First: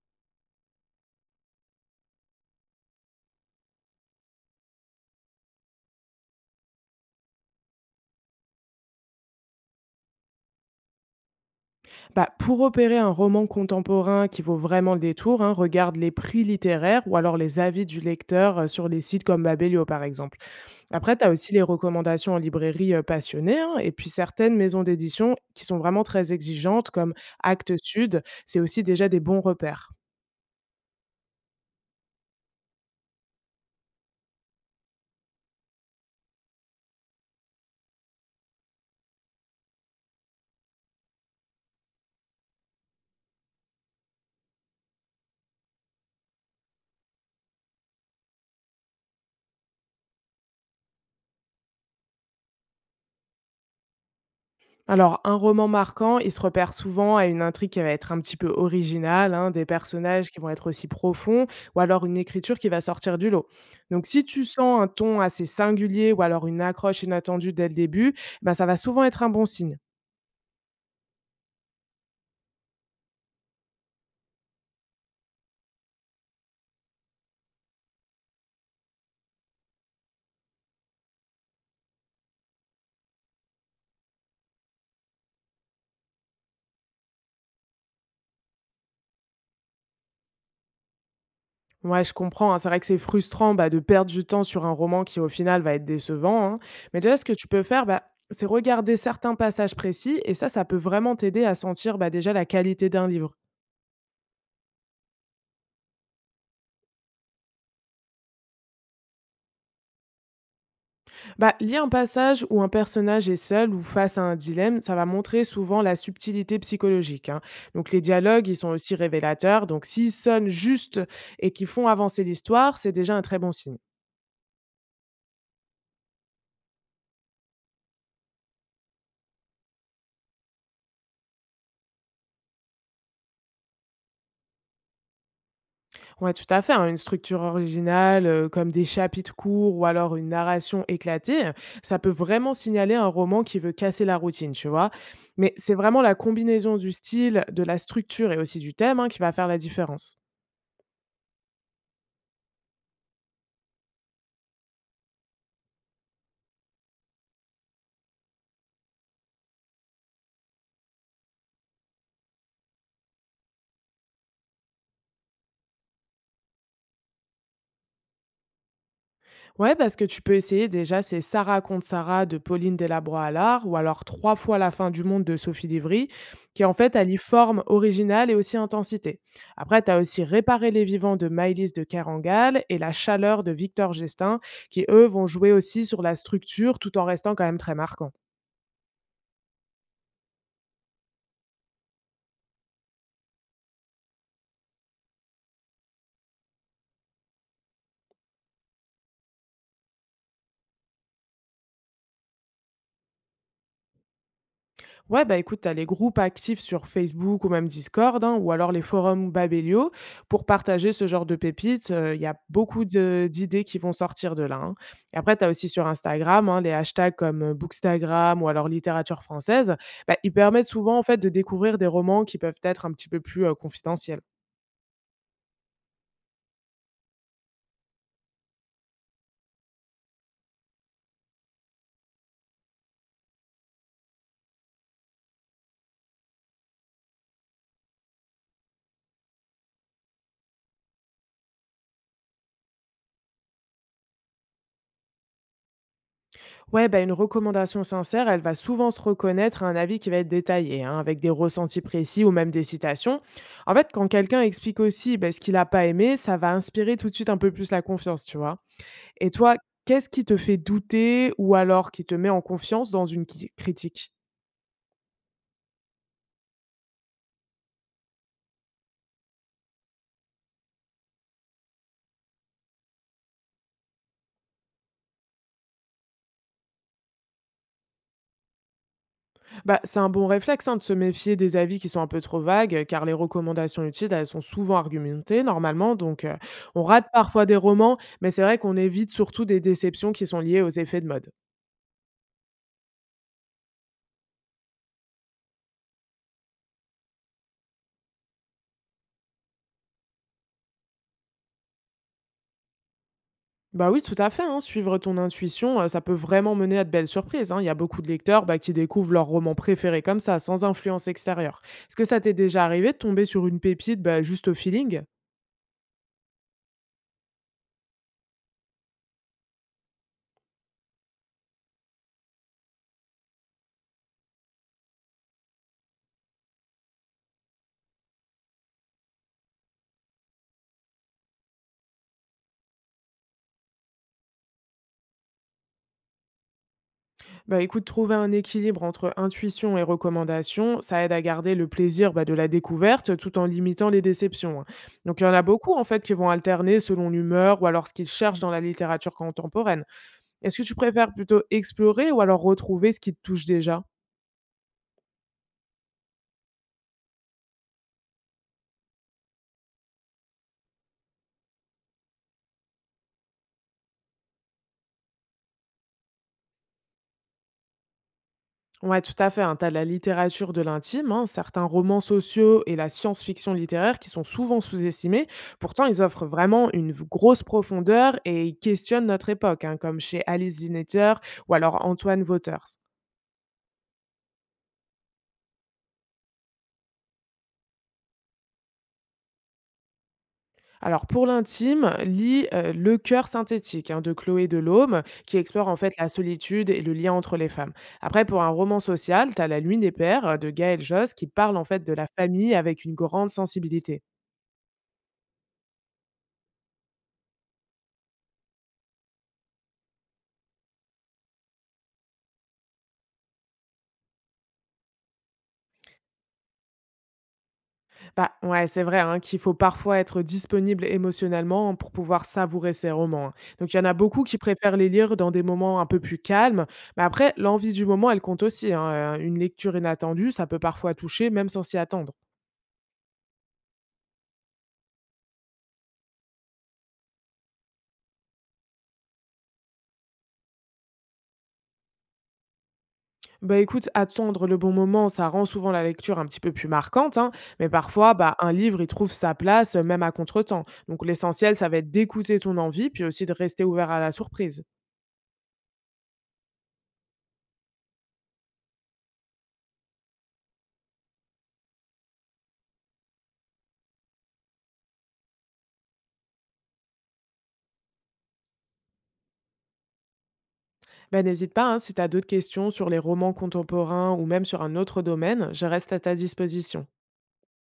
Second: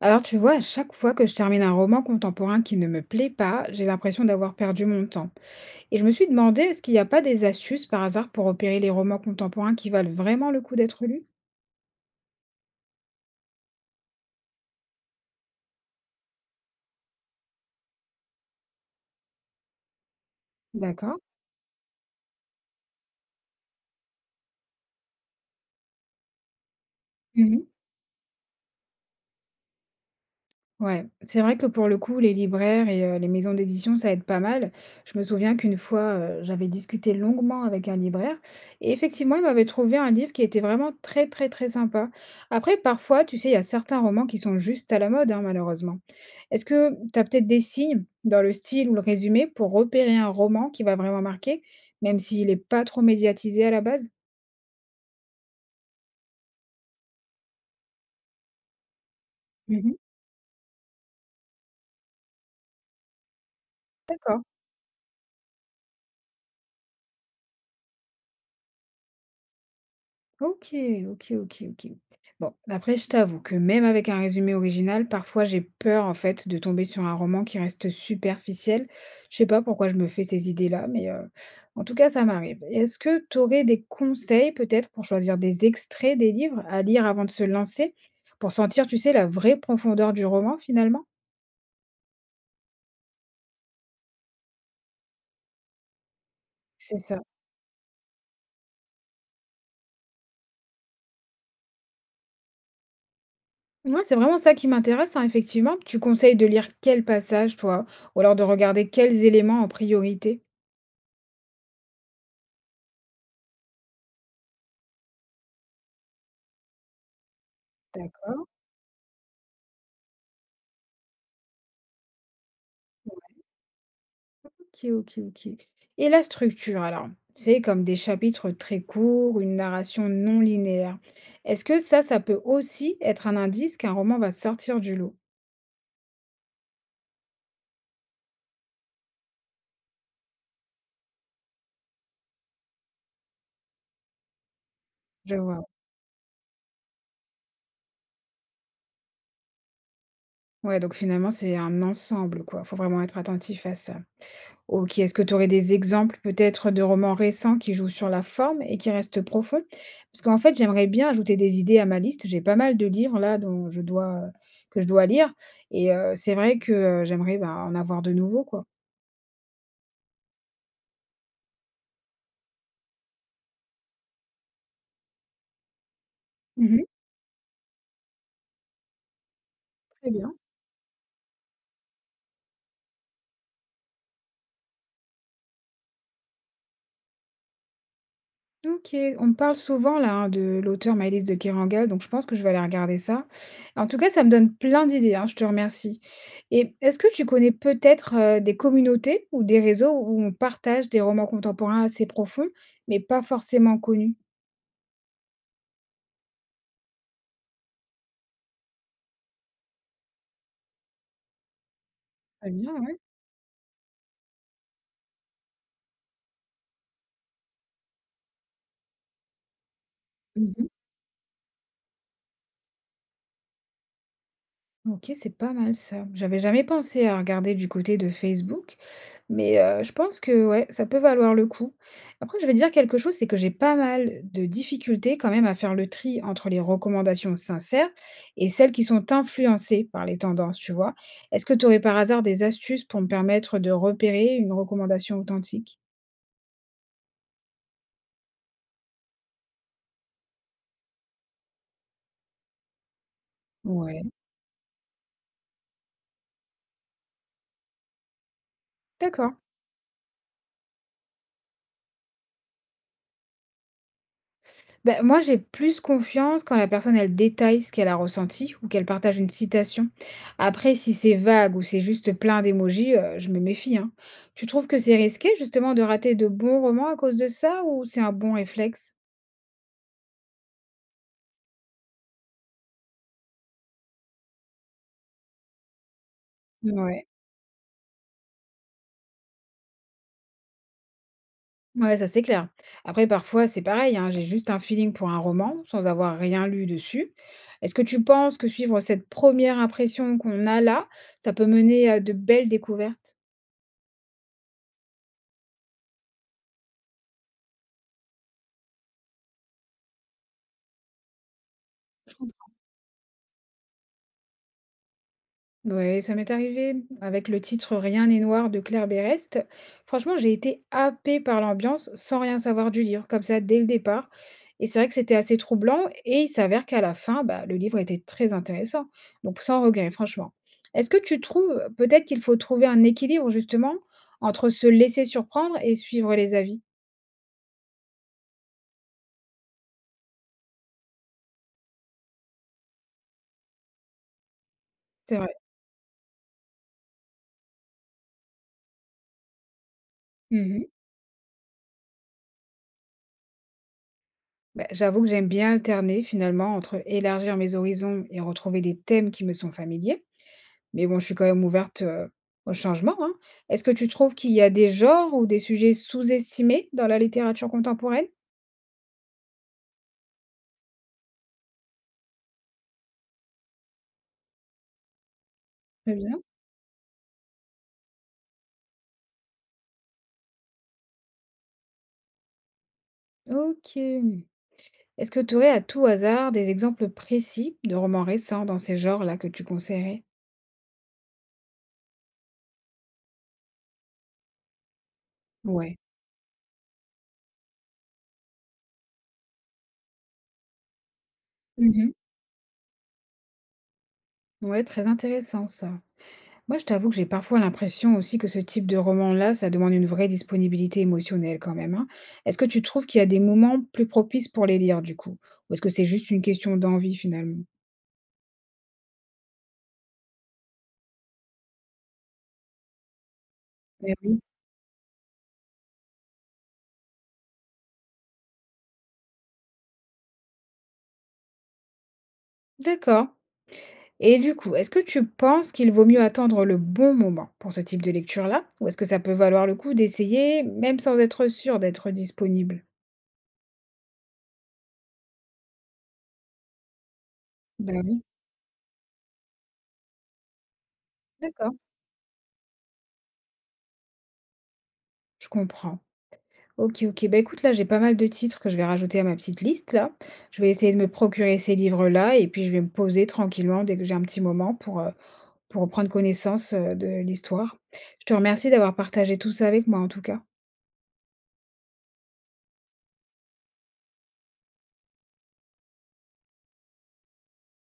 Alors tu vois, à chaque fois que je termine un roman contemporain qui ne me plaît pas, j'ai l'impression d'avoir perdu mon temps. Et je me suis demandé, est-ce qu'il n'y a pas des astuces par hasard pour repérer les romans contemporains qui valent vraiment le coup d'être lus? Bah, pour opérer un roman contemporain qui vaut vraiment le détour, hein, regarde les prix littéraires ou alors les avis du lecteur sur les sites comme Babelio par exemple. Après, D'accord. tu as aussi les recommandations en librairie passionnée hein, et puis certaines maisons d'édition qui sont vraiment très exigeantes comme Actes Sud, c'est aussi déjà des bons repères. Ouais, c'est vrai que pour le coup, les libraires et les maisons d'édition, ça aide pas mal. Je me souviens qu'une fois, j'avais discuté longuement avec un libraire et effectivement, il m'avait trouvé un livre qui était vraiment très, très, très sympa. Après, parfois, tu sais, il y a certains romans qui sont juste à la mode, hein, malheureusement. Est-ce que tu as peut-être des signes dans le style ou le résumé pour repérer un roman qui va vraiment marquer, même s'il n'est pas trop médiatisé à la base? Alors, un roman marquant, il se repère souvent à une intrigue qui va être un petit peu originale, hein, des Mmh. personnages qui vont être aussi profonds, ou alors une écriture qui va sortir du lot. Donc, si D'accord. tu sens un ton assez singulier ou alors une accroche inattendue dès le début, ben, ça va souvent être un bon signe. OK, OK, OK, OK. Bon, après, je t'avoue que même avec un résumé original, parfois j'ai peur en fait de tomber sur un roman qui reste superficiel. Je sais pas pourquoi je me fais ces idées-là, mais en tout cas, ça m'arrive. Est-ce que tu aurais des conseils peut-être pour choisir des extraits des livres à lire avant de se lancer, pour sentir, tu sais, la vraie profondeur du roman finalement? Ouais, je comprends, hein, c'est vrai que c'est frustrant bah, de perdre du temps sur un roman qui, au final, va être décevant, hein. C'est Mais déjà, ça. ce que tu peux faire, bah, c'est regarder certains passages précis, et ça peut vraiment t'aider à sentir bah, déjà la qualité d'un livre. Ouais, c'est vraiment ça qui m'intéresse, hein, effectivement. Tu conseilles de lire quel passage, toi, ou alors de regarder quels éléments en priorité? Bah, lire un passage où un personnage est seul ou face à un dilemme, ça va montrer souvent la subtilité psychologique, hein. Donc les D'accord. dialogues, ils sont aussi révélateurs. Donc s'ils sonnent juste et qu'ils font avancer l'histoire, c'est déjà un très bon signe. OK, OK, OK. Et la structure alors? C'est comme des chapitres très courts, une narration non linéaire. Est-ce que ça peut aussi être un indice qu'un roman va sortir du lot? Ouais, tout à fait, hein, une structure originale, comme des chapitres courts ou alors une narration éclatée, ça peut vraiment signaler un roman qui veut casser la routine, tu vois? Je Mais vois. c'est vraiment la combinaison du style, de la structure et aussi du thème, hein, qui va faire la différence. Ouais, donc finalement, c'est un ensemble, quoi. Faut vraiment être attentif à ça. OK, est-ce que tu aurais des exemples peut-être de romans récents qui jouent sur la forme et qui restent profonds? Parce qu'en fait, j'aimerais bien ajouter des idées à ma liste. J'ai pas mal de livres là dont je dois, que je dois lire et c'est vrai que, j'aimerais, bah, en avoir de nouveaux, quoi. Ouais, parce que tu peux essayer déjà, c'est Sarah contre Sarah de Pauline Delabroix-Allard ou alors Trois fois la fin du monde de Sophie Divry, qui en Mmh. fait allie forme originale et aussi intensité. Après, tu as Très aussi bien. Réparer les vivants de Maëlys de Kerangal et La chaleur de Victor Gestin, qui eux vont jouer aussi sur la structure tout en restant quand même très marquants. OK. On me parle souvent là, hein, de l'auteur Maëlys de Kerangal, donc je pense que je vais aller regarder ça. En tout cas, ça me donne plein d'idées, hein, je te remercie. Et est-ce que tu connais peut-être des communautés ou des réseaux où on partage des romans contemporains assez profonds, mais pas forcément connus? Ouais, bah écoute, tu as les groupes actifs sur Facebook ou même Discord, hein, ou alors les forums Babelio, pour partager ce genre de pépites. Il y a Très bien, ouais. D'idées qui vont sortir de là, hein. Et après, tu as aussi sur Instagram hein, les hashtags comme Bookstagram ou alors littérature française. Bah, ils Mhm. permettent souvent en fait de découvrir des romans qui peuvent être un petit peu plus confidentiels. OK, c'est pas mal ça. J'avais jamais pensé à regarder du côté de Facebook, mais je pense que ouais, ça peut valoir le coup. Après, je vais dire quelque chose, c'est que j'ai pas mal de difficultés quand même à faire le tri entre les recommandations sincères et celles qui sont influencées par les tendances, tu vois? Est-ce que tu aurais par hasard des astuces pour me permettre de repérer une recommandation authentique? Ouais, bah, une recommandation sincère, elle va souvent se reconnaître à un avis qui va être détaillé, hein, avec des ressentis précis ou même des citations. En fait, Ouais, quand quelqu'un explique aussi bah, ce qu'il n'a pas aimé, ça va inspirer tout de suite un peu plus la confiance, tu vois. Et d'accord. toi, qu'est-ce qui te fait douter ou alors qui te met en confiance dans une critique? Ben moi, j'ai plus confiance quand la personne, elle détaille ce qu'elle a ressenti ou qu'elle partage une citation. Après, si c'est vague ou c'est juste plein d'émojis, je me méfie, hein. Tu trouves que c'est risqué, justement, de rater de bons romans à cause de ça ou c'est un bon réflexe? Bah, c'est un bon réflexe hein, de se méfier des avis qui sont un peu trop vagues, car les recommandations utiles, elles sont souvent argumentées normalement, donc on Ouais. rate parfois des romans, mais c'est vrai qu'on évite surtout des déceptions qui sont liées aux effets de mode. Ouais, ça, c'est clair. Après, parfois, c'est pareil, hein, j'ai juste un feeling pour un roman sans avoir rien lu dessus. Est-ce que tu penses que suivre cette première impression qu'on a là, ça peut mener à de belles découvertes? Bah oui, tout à fait, hein, suivre ton intuition, ça peut vraiment mener à de belles surprises, hein. Il y a beaucoup de lecteurs, bah, qui découvrent leur roman préféré comme ça, sans influence extérieure. Est-ce que ça t'est déjà arrivé de tomber sur une pépite, bah, juste au feeling? Ouais, ça m'est arrivé avec le titre Rien n'est noir de Claire Berest. Franchement, j'ai été happée par l'ambiance sans rien savoir du livre, comme ça dès le départ. Et c'est vrai que c'était assez troublant et il s'avère qu'à la fin, bah, le livre était très intéressant. Donc sans regret, franchement. Est-ce que tu trouves peut-être qu'il faut trouver un équilibre justement entre se laisser surprendre et suivre les avis? Bah, écoute, trouver un équilibre entre intuition et recommandation, ça aide à garder le plaisir, bah, de la découverte, tout en limitant les déceptions, hein. C'est Donc il y vrai. en a beaucoup, en fait, qui vont alterner selon l'humeur ou alors ce qu'ils cherchent dans la littérature contemporaine. Est-ce Mhm. que tu préfères plutôt explorer ou alors retrouver ce qui te touche déjà? Bah, j'avoue que j'aime bien alterner finalement entre élargir mes horizons et retrouver des thèmes qui me sont familiers. Mais bon, je suis quand même ouverte, au changement, hein. Est-ce que tu trouves qu'il y a des genres ou des sujets sous-estimés dans la littérature contemporaine? Ouais, tout à fait, hein. Tu as la littérature de l'intime, hein, certains romans sociaux et la science-fiction littéraire qui sont souvent sous-estimés. Pourtant, Très ils bien. offrent vraiment une grosse profondeur et ils questionnent notre époque, hein, comme chez Alice Zinnetter ou alors Antoine Waters. OK. Est-ce que tu aurais à tout hasard des exemples précis de romans récents dans ces genres-là que tu conseillerais? Alors pour l'intime, lis Le cœur synthétique hein, de Chloé Delhomme, qui explore Ouais. en fait la solitude et le lien entre les femmes. Après, pour un roman social, tu as La Lune des Pères de Gaël Josse, qui parle en fait Mmh. de la famille avec une grande sensibilité. Ouais, très intéressant ça. Moi, je t'avoue que j'ai parfois l'impression aussi que ce type de roman-là, ça demande une vraie disponibilité émotionnelle quand même, hein. Est-ce que tu trouves qu'il y a des moments plus propices pour les lire du coup? Ou est-ce que c'est juste une question d'envie finalement? Bah ouais, c'est vrai hein, qu'il faut parfois être disponible émotionnellement hein, pour pouvoir savourer ces romans, hein. Donc il y en a Et oui. beaucoup qui préfèrent les lire dans des moments un peu plus calmes. Mais après, l'envie du moment, elle compte aussi, hein. Une lecture inattendue, ça peut parfois toucher, même sans s'y attendre. D'accord. Et du coup, est-ce que tu penses qu'il vaut mieux attendre le bon moment pour ce type de lecture-là? Ou est-ce que ça peut valoir le coup d'essayer, même sans être sûr d'être disponible? Bah, écoute, attendre le bon moment, ça rend souvent la lecture un petit peu plus marquante, hein, mais Bah oui, parfois, bah, un livre, il trouve sa place, même à contretemps. Donc d'accord, l'essentiel, ça va être d'écouter ton envie, puis aussi de rester ouvert à la surprise. je comprends. Ok, ok. Bah écoute, là, j'ai pas mal de titres que je vais rajouter à ma petite liste, là. Je vais essayer de me procurer ces livres-là et puis je vais me poser tranquillement dès que j'ai un petit moment pour prendre connaissance, de l'histoire. Je te remercie d'avoir partagé tout ça avec moi, en tout cas. Bah, n'hésite pas, hein, si tu as d'autres questions sur les romans contemporains ou même sur un autre domaine, je reste à ta disposition.